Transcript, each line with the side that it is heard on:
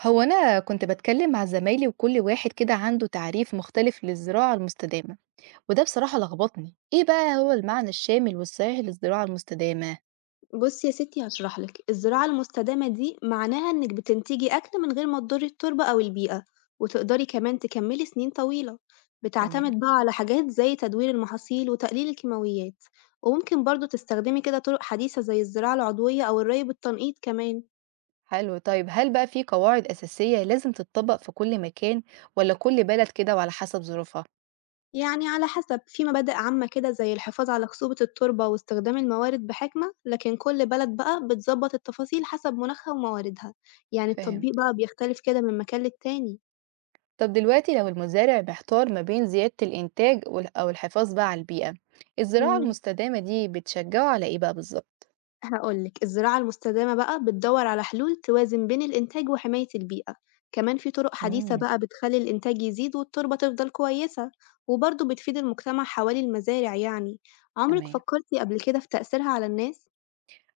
right: هو أنا كنت باتكلم مع زمايلي، وكل واحد كده عنده تعريف مختلف للزراعة المستدامة. وده بصراحة لخبطني، إيه بقى هو المعنى الشامل والصحيح للزراعة المستدامة؟
left: بُصّي يا ستّي هاشرح لِك، الزراعة المستدامة دي معناها إنِّك بتنتجي أكل من غير ما تضري التربة أو البيئة، وتقدري كمان تكمّلي سنين طويلة،
right: تمام.
left: بتعتمد بقى على حاجات زي تدوير المحاصيل وتقليل الكيماويات، وممكن برضه تستخدمي كده طرق حديثة زي الزراعة العضوية أو الري بالتنقيط كمان،
right: حلو، طيب هل بقى في قواعد أساسية لازم تتطبق في كل مكان، ولا كل بلد كده وعلى حسب ظروفها؟
left: يعني على حسب، في مبادئ عامة كده زي الحفاظ على خصوبة التربة واستخدام الموارد بحكمة، لكن كل بلد بقى بتضبّط التفاصيل حسب مناخها ومواردها، يعني
right: فاهم.
left: التطبيق بقى بيختلف كده من مكان للتاني.
right: طب دلوقتي لو المزارع محتار ما بين زيادة الإنتاج أو الحفاظ بقى على البيئة، الزراعة
left: إمم.
right: المستدامة دي بتشجعه على إيه بقى بالظبط؟
left: هاقول لك، الزراعة المستدامة بقى بتدوّر على حلول توازن بين الإنتاج وحماية البيئة، كمان في طرق حديثة
right: امم
left: بقى بتخلّي الإنتاج يزيد والتربة تفضل كويسة، وبرضه بتفيد المجتمع حوالي المزارع يعني، عمرِك
right: تمام.
left: فكرتِ قبل كده في تأثيرها على الناس؟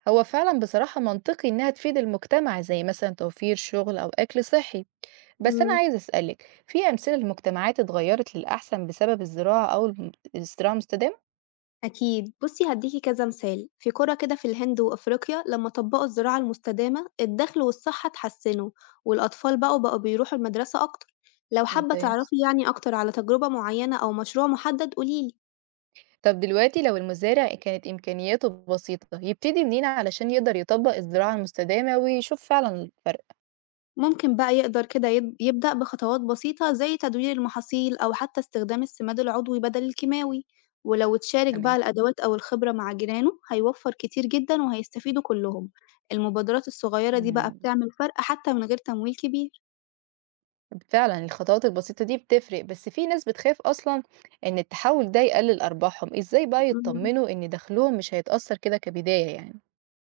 right: هو فعلا بصراحة منطقي إنها تفيد المجتمع، زي مثلا توفير شغل أو أكل صحي. بس أنا
left: إمم،
right: عايز أسألك، في أمثلة لمجتمعات اتغيرت للأحسن بسبب الزراعة أو الزراعة المستدامة؟
left: أكيد، بُصّي هادّيكِ كذا مثال، في قرى كده في الهند وأفريقيا لمّا طبّقوا الزراعة المستدامة الدخل والصحة اتحسّنوا، والأطفال بقوا بيروحوا المدرسة أكتر، لو حابة
right: ممتاز.
left: تعرفي يعني أكتر على تجربة معيّنة أو مشروع محدد قولي لي.
right: طب دلوقتي لو المزارع كانت إمكانياته بسيطة، يبتدي منين علشان يقدر يطبق الزراعة المستدامة ويشوف فعلا الفرق؟
left: ممكن بقى يقدر كده يبدأ بخطوات بسيطة زي تدوير المحاصيل أو حتى استخدام السماد العضوي بدل الكيماوي، ولو تشارك
right: تمام.
left: بقى الأدوات أو الخبرة مع جيرانه هيوفر كتير جدا وهيستفيدوا كلهم. المبادرات الصغيرة دي بقى
right: مم.
left: بتعمل فرق حتى من غير تمويل كبير.
right: فعلا الخطوات البسيطة دي بتفرق، بس في ناس بتخاف أصلا إن التحول ده يقلل أرباحهم. إزاي بقى
left: مم.
right: يطمنوا إن دخلهم مش هيتأثر كده كبداية يعني؟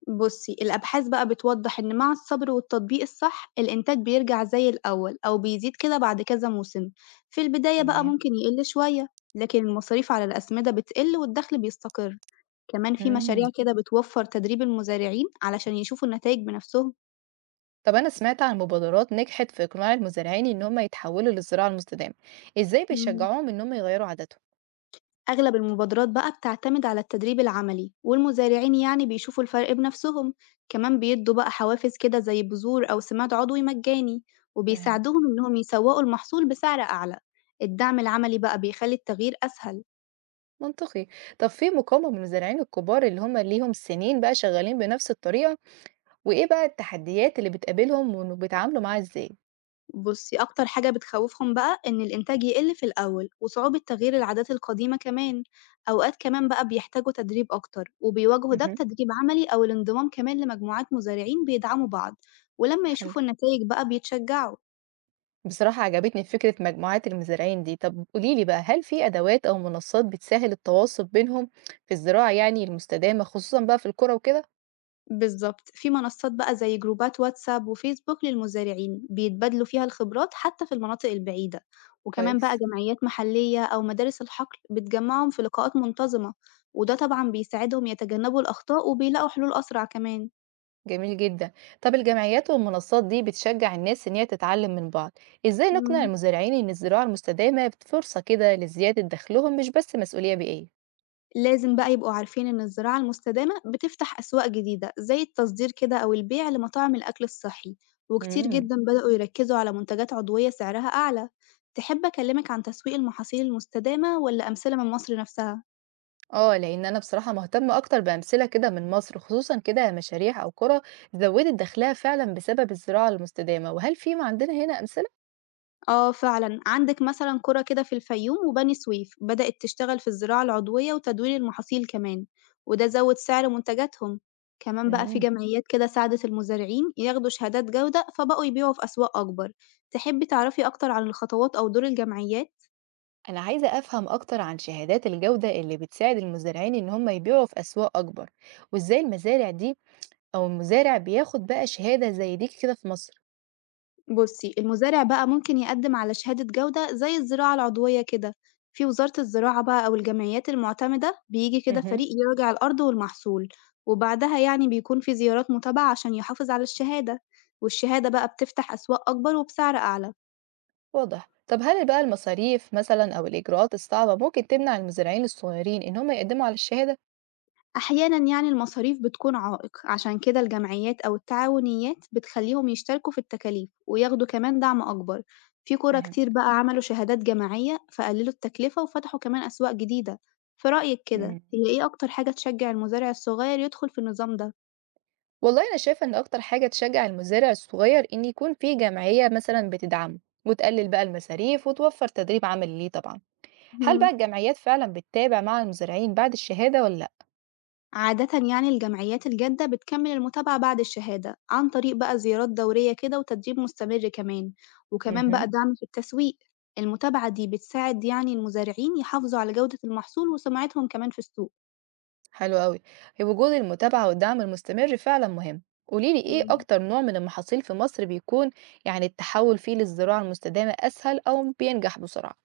left: بصي الأبحاث بقى بتوضح إن مع الصبر والتطبيق الصح الإنتاج بيرجع زي الأول أو بيزيد كده بعد كذا موسم، في البداية بقى
right: تمام.
left: ممكن يقل شوية، لكن المصاريف على الأسمدة بتقل والدخل بيستقر، كمان في
right: إمم.
left: مشاريع كده بتوفّر تدريب المزارعين علشان يشوفوا النتايج بنفسهم.
right: طب أنا سمعت عن مبادرات نجحت في إقناع المزارعين إن هم يتحولوا للزراعة المستدامة، إزاي
left: إمم.
right: بيشجعوهم إن هم يغيّروا عاداتهم؟
left: أغلب المبادرات بقى بتعتمد على التدريب العملي، والمزارعين يعني بيشوفوا الفرق بنفسهم، كمان بيدّوا بقى حوافز كده زي بذور أو سماد عضوي مجاني،
right: فاهم،
left: وبيساعدوهم إنهم يسوّقوا المحصول بسعر أعلى. الدعم العملي بقى بيخلّي التغيير أسهل.
right: منطقي. طب في مقاومة من المزارعين الكبار اللي هم ليهم سنين بقى شغالين بنفس الطريقة، وإيه بقى التحديات اللي بتقابلهم وإنه بيتعاملوا معاها إزاي؟
left: بُصّي، أكتر حاجة بتخوّفهم بقى إن الإنتاج يقِل في الأول وصعوبة تغيير العادات القديمة كمان، أوقات كمان بقى بيحتاجوا تدريب أكتر وبيواجهوا ده
right: اهم،
left: بتدريب عملي أو الانضمام كمان لمجموعات مزارعين بيدعموا بعض، ولمّا
right: حلو.
left: يشوفوا النتايج بقى بيتشجعوا.
right: بصراحة عجبتني فكرة مجموعات المزارعين دي. طب قولي لي بقى، هل في أدوات أو منصات بتسهّل التواصل بينهم في الزراعة يعني المستدامة، خصوصًا بقى في القرى وكده؟
left: بالضبط، في منصات بقى زي جروبات واتساب وفيسبوك للمزارعين، بيتبادلوا فيها الخبرات حتى في المناطق البعيدة، وكمان بقى
right: كويس.
left: جمعيات محلية أو مدارس الحقل بتجمعهم في لقاءات منتظمة، وده طبعًا بيساعدهم يتجنبوا الأخطاء وبيلاقوا حلول أسرع كمان.
right: جميل جدًا. طب الجمعيات والمنصات دي بتشجّع الناس إن هي تتعلّم من بعض، إزاي نقنع
left: إمم.
right: المزارعين إن الزراعة المستدامة فرصة كده لزيادة دخلهم مش بس مسؤولية بيئية؟
left: لازم بقى يبقوا عارفين إن الزراعة المستدامة بتفتح أسواق جديدة زي التصدير كده أو البيع لمطاعم الأكل الصحي، وكتير
right: إمم.
left: جدًا بدأوا يركزوا على منتجات عضوية سعرها أعلى، تحب أكلمك عن تسويق المحاصيل المستدامة والّا أمثلة من مصر نفسها؟
right: آه، لإن أنا بصراحة مهتمة أكتر بأمثلة كده من مصر، خصوصًا كده مشاريع أو قرى زوّدت دخلها فعلًا بسبب الزراعة المستدامة. وهل في م عندنا هنا أمثلة؟
left: آه فعلًا، عندِك مثلًا قرى كده في الفيوم وبني سويف بدأت تشتغل في الزراعة العضوية وتدوير المحاصيل كمان، وده زود سعر منتجاتهم، كمان بقى في
right: إمم.
left: جمعيات كده ساعدت المزارعين ياخدوا شهادات جودة فبقوا يبيعوا في أسواق أكبر، تحبي تعرفي أكتر عن الخطوات أو دور الجمعيات؟
right: أنا عايزة أفهم أكتر عن شهادات الجودة اللي بتساعد المزارعين إن هم يبيعوا في أسواق أكبر، وإزاي المزارع دي أو المزارع بياخد بقى شهادة زي دي كده في مصر.
left: بُصّي، المزارع بقى ممكن يقدّم على شهادة جودة زي الزراعة العضوية كده، في وزارة الزراعة بقى أو الجمعيات المعتمدة بييجي كده
right: مهم.
left: فريق يراجع الأرض والمحصول، وبعدها يعني بيكون في زيارات متابعة عشان يحافظ على الشهادة، والشهادة بقى بتفتح أسواق أكبر وبسعر أعلى.
right: واضح. طب هل بقى المصاريف مثلا أو الإجراءات الصعبة ممكن تمنع المزارعين الصغيرين إن هم يقدموا على الشهادة؟
left: أحيانًا يعني المصاريف بتكون عائق، عشان كده الجمعيات أو التعاونيات بتخلّيهم يشتركوا في التكاليف وياخدوا كمان دعم أكبر. في قرى كتير
right: فهمت.
left: بقى عملوا شهادات جماعية، فقللوا التكلفة وفتحوا كمان أسواق جديدة. في رأيِك كده،
right: مم.
left: هي إيه أكتر حاجة تشجّع المزارع الصغير يدخل في النظام ده؟
right: والله أنا شايفة إن أكتر حاجة تشجع المزارع الصغير إن يكون في جمعية مثلا بتدعمه، وتقلل بقى المصاريف وتوفر تدريب عملي ليه طبعا. هل بقى
left: اهم.
right: الجمعيات فعلا بتتابع مع المزارعين بعد الشهادة ولا لأ؟
left: عادةً يعني الجمعيات الجادة بتكمل المتابعة بعد الشهادة عن طريق بقى زيارات دورية كده وتدريب مستمر كمان، وكمان
right: مهم.
left: بقى دعم في التسويق، المتابعة دي بتساعد يعني المزارعين يحافظوا على جودة المحصول وسمعتهم كمان في السوق.
right: حلو أوي. وجود المتابعة والدعم المستمر فعلا مهم. قوليلي ايه
left: مم.
right: أكتر نوع من المحاصيل في مصر بيكون يعني التحول فيه للزراعة المستدامة أسهل أو بينجح بسرعة؟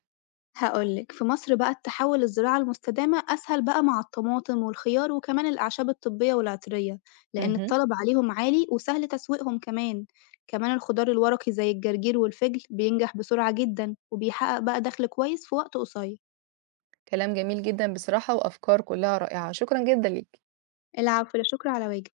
left: هاقول لك، في مصر بقى التحول للزراعة المستدامة أسهل بقى مع الطماطم والخيار وكمان الأعشاب الطبية والعطرية، لأن
right: مهم.
left: الطلب عليهم عالي وسهل تسويقهم كمان، كمان الخضار الورقي زي الجرجير والفجل بينجح بسرعة جدًا وبيحقق بقى دخل كويس في وقت قصير.
right: كلام جميل جدا بصراحة، وأفكار كلها رائعة، شكرا جدا ليك.
left: العفو، لا شكر على واجب.